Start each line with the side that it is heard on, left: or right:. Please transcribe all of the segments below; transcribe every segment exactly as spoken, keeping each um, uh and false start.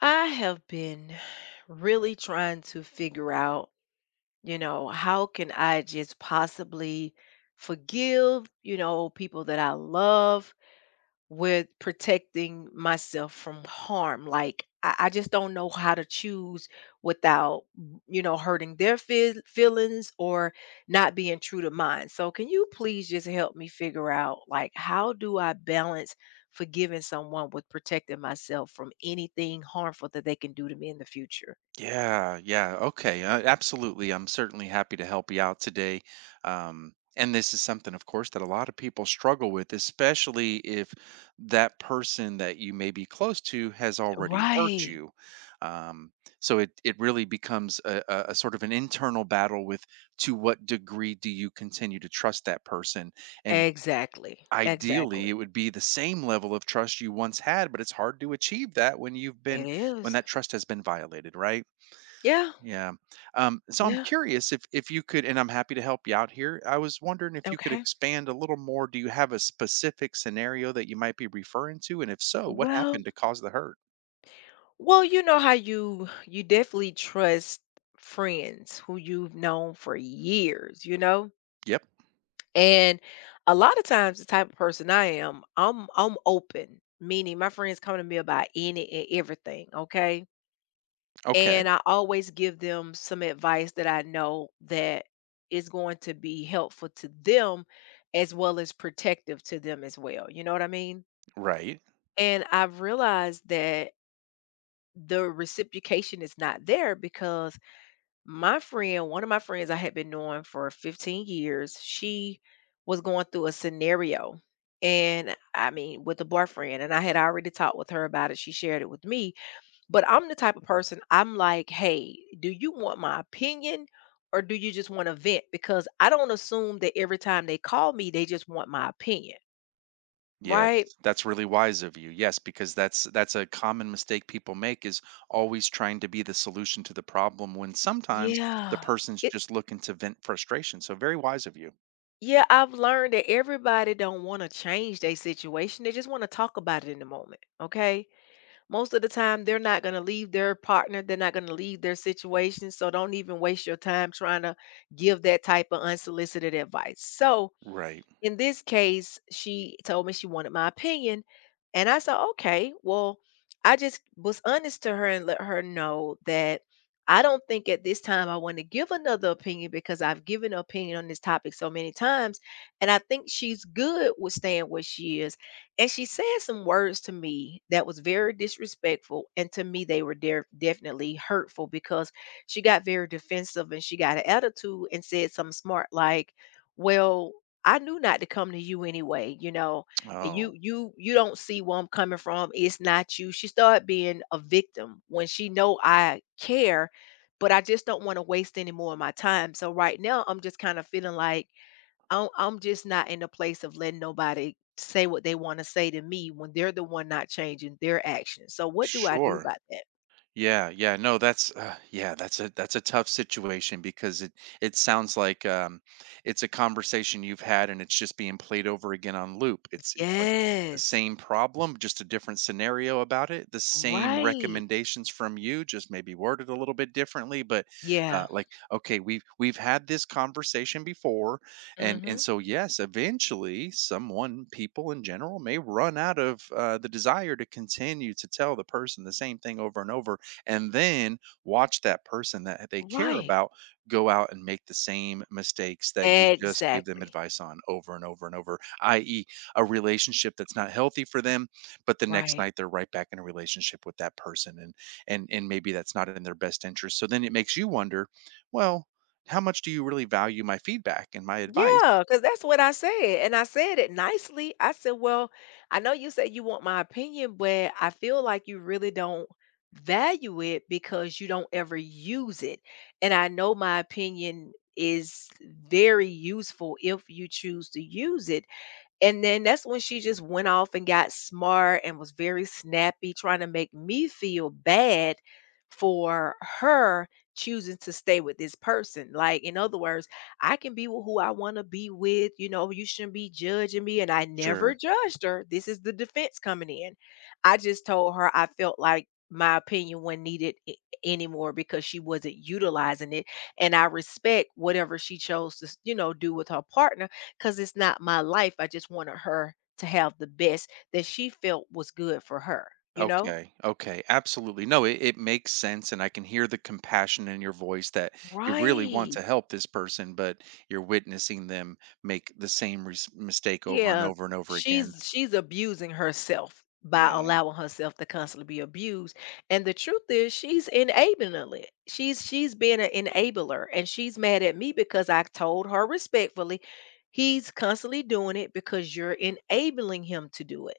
left: I have been really trying to figure out, you know, how can I just possibly forgive, you know, people that I love with protecting myself from harm. Like I, I just don't know how to choose without, you know, hurting their feel- feelings or not being true to mine. So can you please just help me figure out like how do I balance forgiving someone with protecting myself from anything harmful that they can do to me in the future?
right: Yeah, yeah. Okay. Uh, absolutely. I'm certainly happy to help you out today. Um, and this is something, of course, that a lot of people struggle with, especially if that person that you may be close to has already hurt
left: Right.
right: you. Um, so it, it really becomes a, a, a sort of an internal battle with, to what degree do you continue to trust that person? And
left: Exactly.
right: ideally,
left: Exactly.
right: it would be the same level of trust you once had, but it's hard to achieve that when you've
left: It
right: been, when
left: is.
right: that trust has been violated, right?
left: Yeah.
right: Yeah. Um, so I'm
left: Yeah.
right: curious if if you could, and I'm happy to help you out here. I was wondering if you could
left: Okay.
right: expand a little more. Do you have a specific scenario that you might be referring to? And if so, what
left: Well,
right: happened to cause the hurt?
left: Well, you know how you you definitely trust friends who you've known for years, you know?
right: Yep.
left: And a lot of times the type of person I am, I'm I'm open, meaning my friends come to me about any and everything, okay?
right: Okay.
left: And I always give them some advice that I know that is going to be helpful to them as well as protective to them as well. You know what I mean?
right: Right.
left: And I've realized that the reciprocation is not there because My friend, one of my friends I had been knowing for fifteen years, she was going through a scenario. And I mean, with a boyfriend, and I had already talked with her about it. She shared it with me. But I'm the type of person, I'm like, hey, do you want my opinion or do you just want to vent? Because I don't assume that every time they call me, they just want my opinion,
right: Yes.
left: right?
right: That's really wise of you. Yes, because that's that's a common mistake people make is always trying to be the solution to the problem when sometimes the
left: Yeah.
right: person's
left: It,
right: just looking to vent frustration. So very wise of you.
left: yeah, I've learned that everybody don't want to change their situation. They just want to talk about it in the moment. Okay. Most of the time they're not going to leave their partner, they're not going to leave their situation, so don't even waste your time trying to give that type of unsolicited advice. So
right: Right.
left: in this case, she told me she wanted my opinion. And I said, okay, well, I just was honest to her and let her know that I don't think at this time I want to give another opinion because I've given an opinion on this topic so many times. And I think she's good with staying where she is. And she said some words to me that was very disrespectful. And to me, they were de- definitely hurtful because she got very defensive and she got an attitude and said something smart like, well, I knew not to come to you anyway, you know. You
right: Oh,
left: you you don't see where I'm coming from. It's not you. She started being a victim when she know I care, but I just don't want to waste any more of my time. So right now I'm just kind of feeling like I'm I'm just not in a place of letting nobody say what they want to say to me when they're the one not changing their actions. So what do I do
right: sure.
left: about that?
right: Yeah, yeah, no, that's uh, yeah, that's a that's a tough situation because it it sounds like um, it's a conversation you've had and it's just being played over again on loop. It's it's like the
left: Yes.
right: same problem, just a different scenario about it. The same
left: Right.
right: recommendations from you, just maybe worded a little bit differently. But
left: Yeah.
right: uh, like, okay, we've we've had this conversation before, and and
left: Mhm.
right: so yes, eventually, someone, people in general, may run out of uh, the desire to continue to tell the person the same thing over and over, and then watch that person that they care
left: Right.
right: about go out and make the same mistakes that you just gave them
left: Exactly.
right: advice on over and over and over, i e, a relationship that's not healthy for them, but the next
left: Right.
right: night they're right back in a relationship with that person, and and and maybe that's not in their best interest. So then it makes you wonder, well, how much do you really value my feedback and my
left: Yeah,
right: advice?
left: because that's what I said. And I said it nicely. I said, well, I know you said you want my opinion, but I feel like you really don't value it because you don't ever use it. And I know my opinion is very useful if you choose to use it. And then that's when she just went off and got smart and was very snappy, trying to make me feel bad for her choosing to stay with this person. Like, in other words, I can be with who I want to be with. You know, you shouldn't be judging me. And I never
right: Sure.
left: judged her. This is the defense coming in. I just told her I felt like my opinion wasn't needed a- anymore because she wasn't utilizing it. And I respect whatever she chose to, you know, do with her partner. 'Cause it's not my life, I just wanted her to have the best that she felt was good for her, you know?
right: Okay, okay, absolutely. No, it, it makes sense, and I can hear the compassion in your voice that you really want to
left: Right.
right: help this person, but you're witnessing them make the same res- mistake over and
left: Yeah.
right: over and over again.
left: She's she's abusing herself by
right: Yeah,
left: allowing herself to constantly be abused, and the truth is she's enabling it. She's she's being an enabler, and she's mad at me because I told her respectfully, "He's constantly doing it because you're enabling him to do it."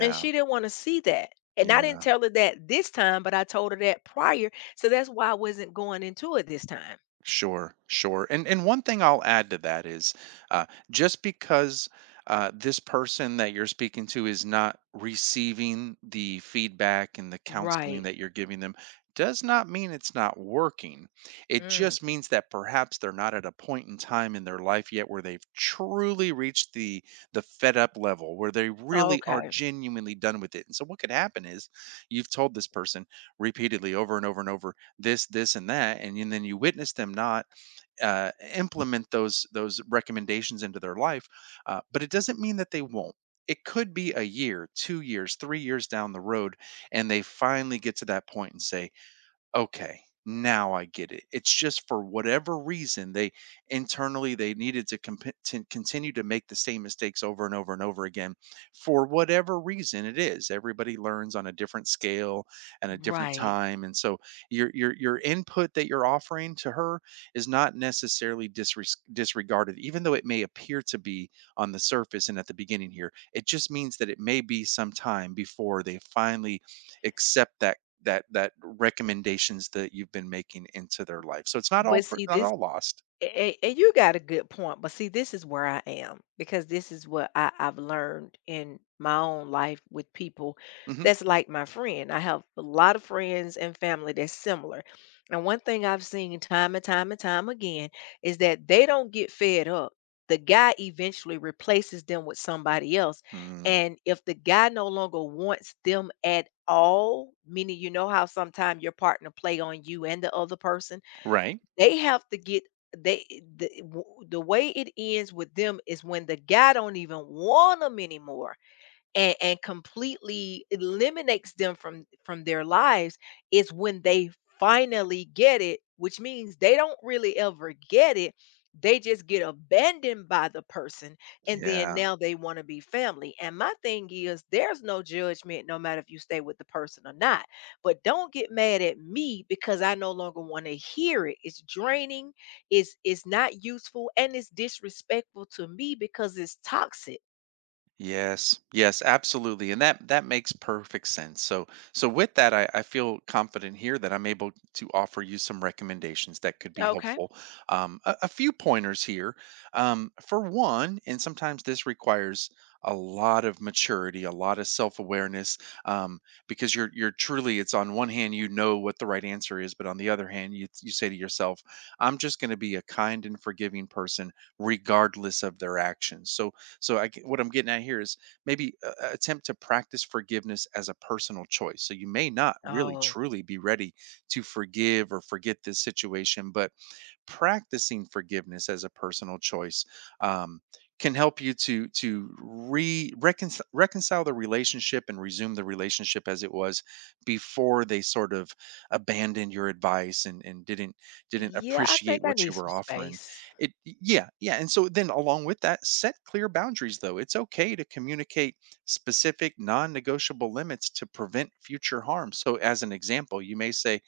left: And she didn't wanna see that. And I
right: yeah.
left: didn't tell her that this time, but I told her that prior, so that's why I wasn't going into it this time.
right: Sure, sure. And and one thing I'll add to that is uh, just because uh, this person that you're speaking to is not receiving the feedback and the counseling
left: Right.
right: that you're giving them does not mean it's not working. It
left: Mm.
right: just means that perhaps they're not at a point in time in their life yet where they've truly reached the the fed up level where they really are
left: Okay.
right: genuinely done with it. And so what could happen is you've told this person repeatedly over and over and over this this and that and, you- then you witness them not uh, implement those those recommendations into their life, uh, but it doesn't mean that they won't. It could be a year, two years, three years down the road, and they finally get to that point and say, okay, now I get it. It's just for whatever reason they, internally they needed to, comp- to continue to make the same mistakes over and over and over again. For whatever reason it is, everybody learns on a different scale and a different
left: Right.
right: time, and so your your your input that you're offering to her is not necessarily disres- disregarded, even though it may appear to be on the surface and at the beginning here. It just means that it may be some time before they finally accept that, that that recommendations that you've been making into their life. So it's not all
left: But
right: for
left: see,
right: not,
left: this
right: all lost.
left: and, and you got a good point, but see this is where I am because this is what I, i've learned in my own life with people
right: Mhm.
left: that's like my friend. I have a lot of friends and family that's similar, and one thing I've seen time and time and time again is that they don't get fed up. The guy eventually replaces them with somebody else,
right: Mm,
left: and if the guy no longer wants them at all, meaning you know how sometimes your partner play on you and the other person,
right: right.
left: they have to get they the w- the way it ends with them is when the guy don't even want them anymore, and and completely eliminates them from from their lives, is when they finally get it, which means they don't really ever get it, they just get abandoned by the person. And then
right: Yeah.
left: now they want to be family, and my thing is there's no judgment no matter if you stay with the person or not, but don't get mad at me because I no longer want to hear it. It's draining, it's it's not useful, and it's disrespectful to me because it's toxic.
right: Yes, yes, absolutely, and that that makes perfect sense. So, so with that, I, I feel confident here that I'm able to offer you some recommendations that could be
left: Okay.
right: helpful. Um, a, a few pointers here. Um, for one, and sometimes this requires a lot of maturity, a lot of self-awareness, um, because you're you're truly. It's on one hand you know what the right answer is, but on the other hand, you you say to yourself, "I'm just going to be a kind and forgiving person, regardless of their actions." So so I get- what I'm getting at here is maybe uh, uh, attempt to practice forgiveness as a personal choice. So you may not really
left: Oh,
right: truly be ready to forgive or forget this situation, but practicing forgiveness as a personal choice, um, can help you to to re reconcile, reconcile the relationship and resume the relationship as it was before they sort of abandoned your advice and and didn't didn't
left: yeah, I think
right: appreciate
left: I
right: what
left: need
right: you
left: some
right: were offering
left: space.
right: it. Yeah, yeah, and so then along with that, set clear boundaries. Though it's okay to communicate specific non-negotiable limits to prevent future harm, so as an example you may say,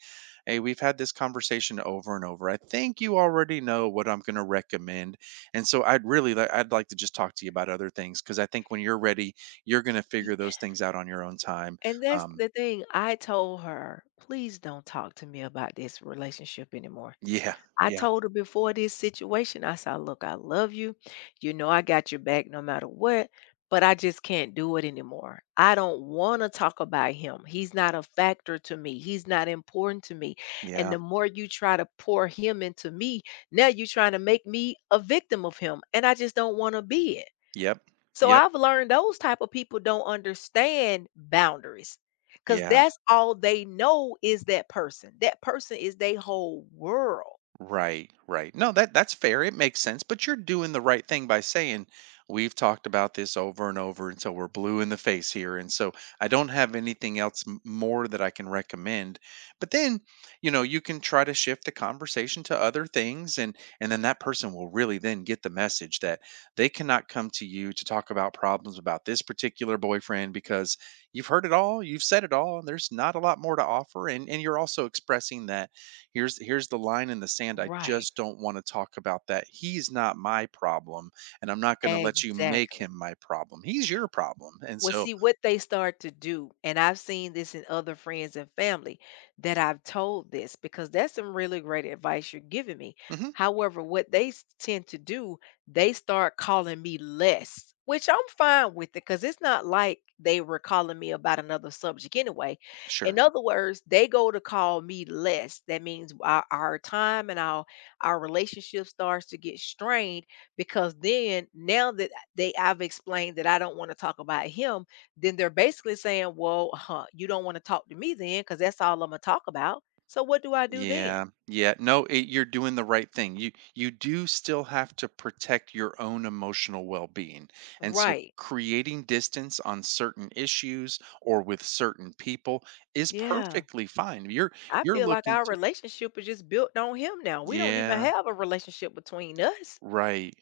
right: "Hey, we've had this conversation over and over. I think you already know what I'm going to recommend. And so I'd really like, I'd like to just talk to you about other things because I think when you're ready, you're going to
left: Ye
right: figure those things out on your own time."
left: And that's
right: Um,
left: the thing, I told her, "Please don't talk to me about this relationship anymore."
right: yeah,
left: I
right: yeah,
left: told her before this situation, I said, "Look, I love you. You know I got your back no matter what, but I just can't do it anymore. I don't wanna talk about him. He's not a factor to me. He's not important to me. And
right: yeah.
left: the more you try to pour him into me, now you're trying to make me a victim of him, and I just don't wanna be it."
right: Yep.
left: So
right: Yep.
left: I've learned those type of people don't understand boundaries because
right: Yeah.
left: that's all they know is that person. That person is their whole world.
right: Right, right. No, that that's fair. It makes sense, but you're doing the right thing by saying we've talked about this over and over until we're blue in the face here, and so I don't have anything else m- more that I can recommend. But then, you know, you can try to shift the conversation to other things, and and then that person will really then get the message that they cannot come to you to talk about problems about this particular boyfriend because you've heard it all, you've said it all, and there's not a lot more to offer, and and you're also expressing that, "Here's here's the line in the sand, I
left: Right.
right: just don't wanna talk about that. He's not my problem, and I'm not gonna let you make
left: Exactly.
right: him my problem. He's your problem," and
left: Well,
right: so
left: see what they start to do, and I've seen this in other friends and family that I've told this, because that's some really great advice you're giving me.
right: Mhm,
left: However, what they s- tend to do, they start calling me less, which I'm fine with it because it's not like they were calling me about another subject anyway. In
right: sure.
left: other words, they go to call me less. That means our, our time and our our relationship starts to get strained because then now that they I've explained that I don't want to talk about him, then they're basically saying, "Well, huh, you don't want to talk to me then, because that's all I'm gonna talk about. So what do I do then?"
right: Yeah, yeah, no, it you're doing the right thing. You you do still have to protect your own emotional well-being, and so
left: Right.
right: creating distance on certain issues or with certain people is
left: Yeah.
right: perfectly fine. You're
left: I
right: you're
left: feel like
right: looking
left: our
right: to
left: relationship is just built on him now. We don't even
right: yeah,
left: have a relationship between us.
right: right.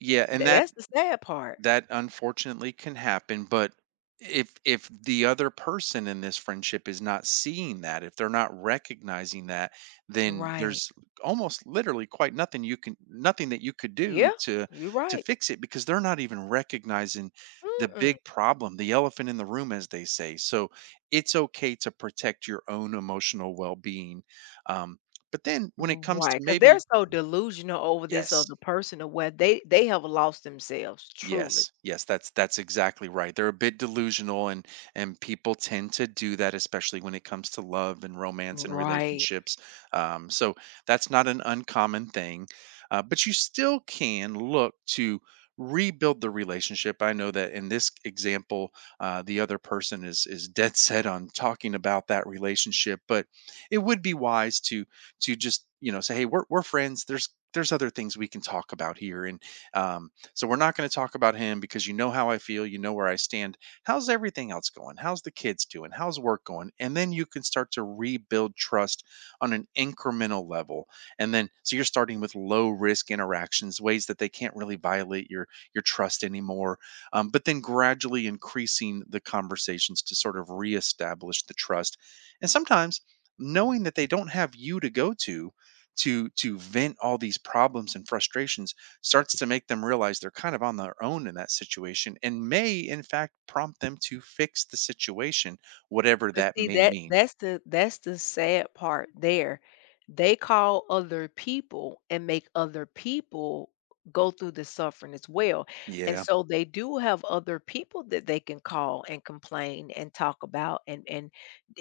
right: Yeah, and
left: Tha-
right: that
left: that's the sad part.
right: that unfortunately can happen, but if if the other person in this friendship is not seeing that, if they're not recognizing that, then
left: Right.
right: there's almost literally quite nothing you can, nothing that you could do
left: Yeah.
right: to
left: You're
right: to
left: right.
right: fix it, because they're not even recognizing the
left: Mm-mm.
right: big problem, the elephant in the room, as they say. So it's okay to protect your own emotional well-being, um, but then when it comes to
left: Right. Because they're
right: maybe
left: so delusional over this
right: yes.
left: other person, or where they they have lost themselves. Truly.
right: Yes, yes, that's that's exactly right. They're a bit delusional, and and people tend to do that, especially when it comes to love and romance and
left: Right.
right: relationships. Um, so that's not an uncommon thing. Uh, but you still can look to rebuild the relationship. I know that in this example, uh, the other person is is dead set on talking about that relationship, but it would be wise to to just, you know, say, hey, we're we're friends. There's there's other things we can talk about here, and um, so we're not going to talk about him because you know how I feel, you know where I stand. How's everything else going? How's the kids doing? How's work going? And then you can start to rebuild trust on an incremental level. And then so you're starting with low risk interactions, ways that they can't really violate your your trust anymore. Um, but then gradually increasing the conversations to sort of reestablish the trust. And sometimes knowing that they don't have you to go to to to vent all these problems and frustrations starts to make them realize they're kind of on their own in that situation and may, in fact, prompt them to fix the situation, whatever
left: But
right: that
left: see
right: may
left: that
right: mean.
left: that's the that's the sad part there. They call other people and make other people go through the suffering as well. And
right: Yeah,
left: so they do have other people that they can call and complain and talk about, and and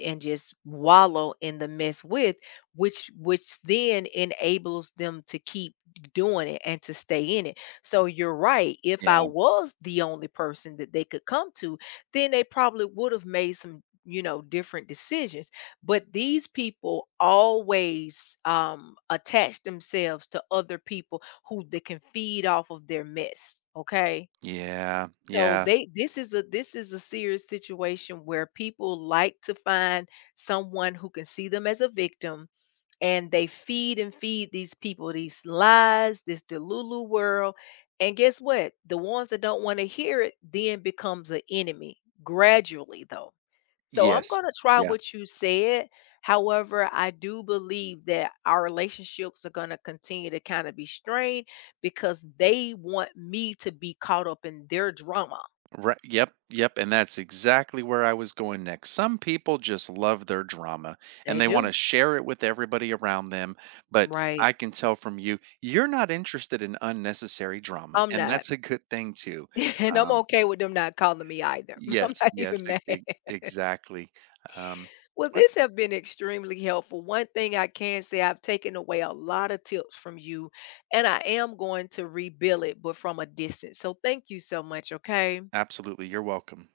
left: and just wallow in the mess with, which which then enables them to keep doing it and to stay in it. So you're right. If I
right: yeah,
left: was the only person that they could come to, then they probably would have made some you know different decisions, but these people always um attach themselves to other people who they can feed off of their mess, okay?
right: yeah,
left: So
right: yeah,
left: they this is a this is a serious situation where people like to find someone who can see them as a victim, and they feed and feed these people these lies, this delulu world, and guess what, the ones that don't want to hear it then becomes an enemy, gradually though. So I'm
right: yes,
left: going to try
right: yeah.
left: what you said. However, I do believe that our relationships are going to continue to kind of be strained because they want me to be caught up in their drama.
right: Right. Yep. Yep. And that's exactly where I was going next. Some people just love their drama
left: They
right: and they want
left: do.
right: to share it with everybody around them. But
left: Right.
right: I can tell from you, you're not interested in unnecessary drama.
left: I'm
right: And
left: not.
right: that's a good thing, too.
left: And I'm
right: Um,
left: okay with them not calling me either. I'm
right: Yes,
left: not
right: yes,
left: even
right: e
left: mad.
right: e exactly. Um,
left: Well,
right: well,
left: this have been extremely helpful. One thing I can say, I've taken away a lot of tips from you, and I am going to rebuild it, but from a distance. So thank you so much. Okay.
right: absolutely, you're welcome.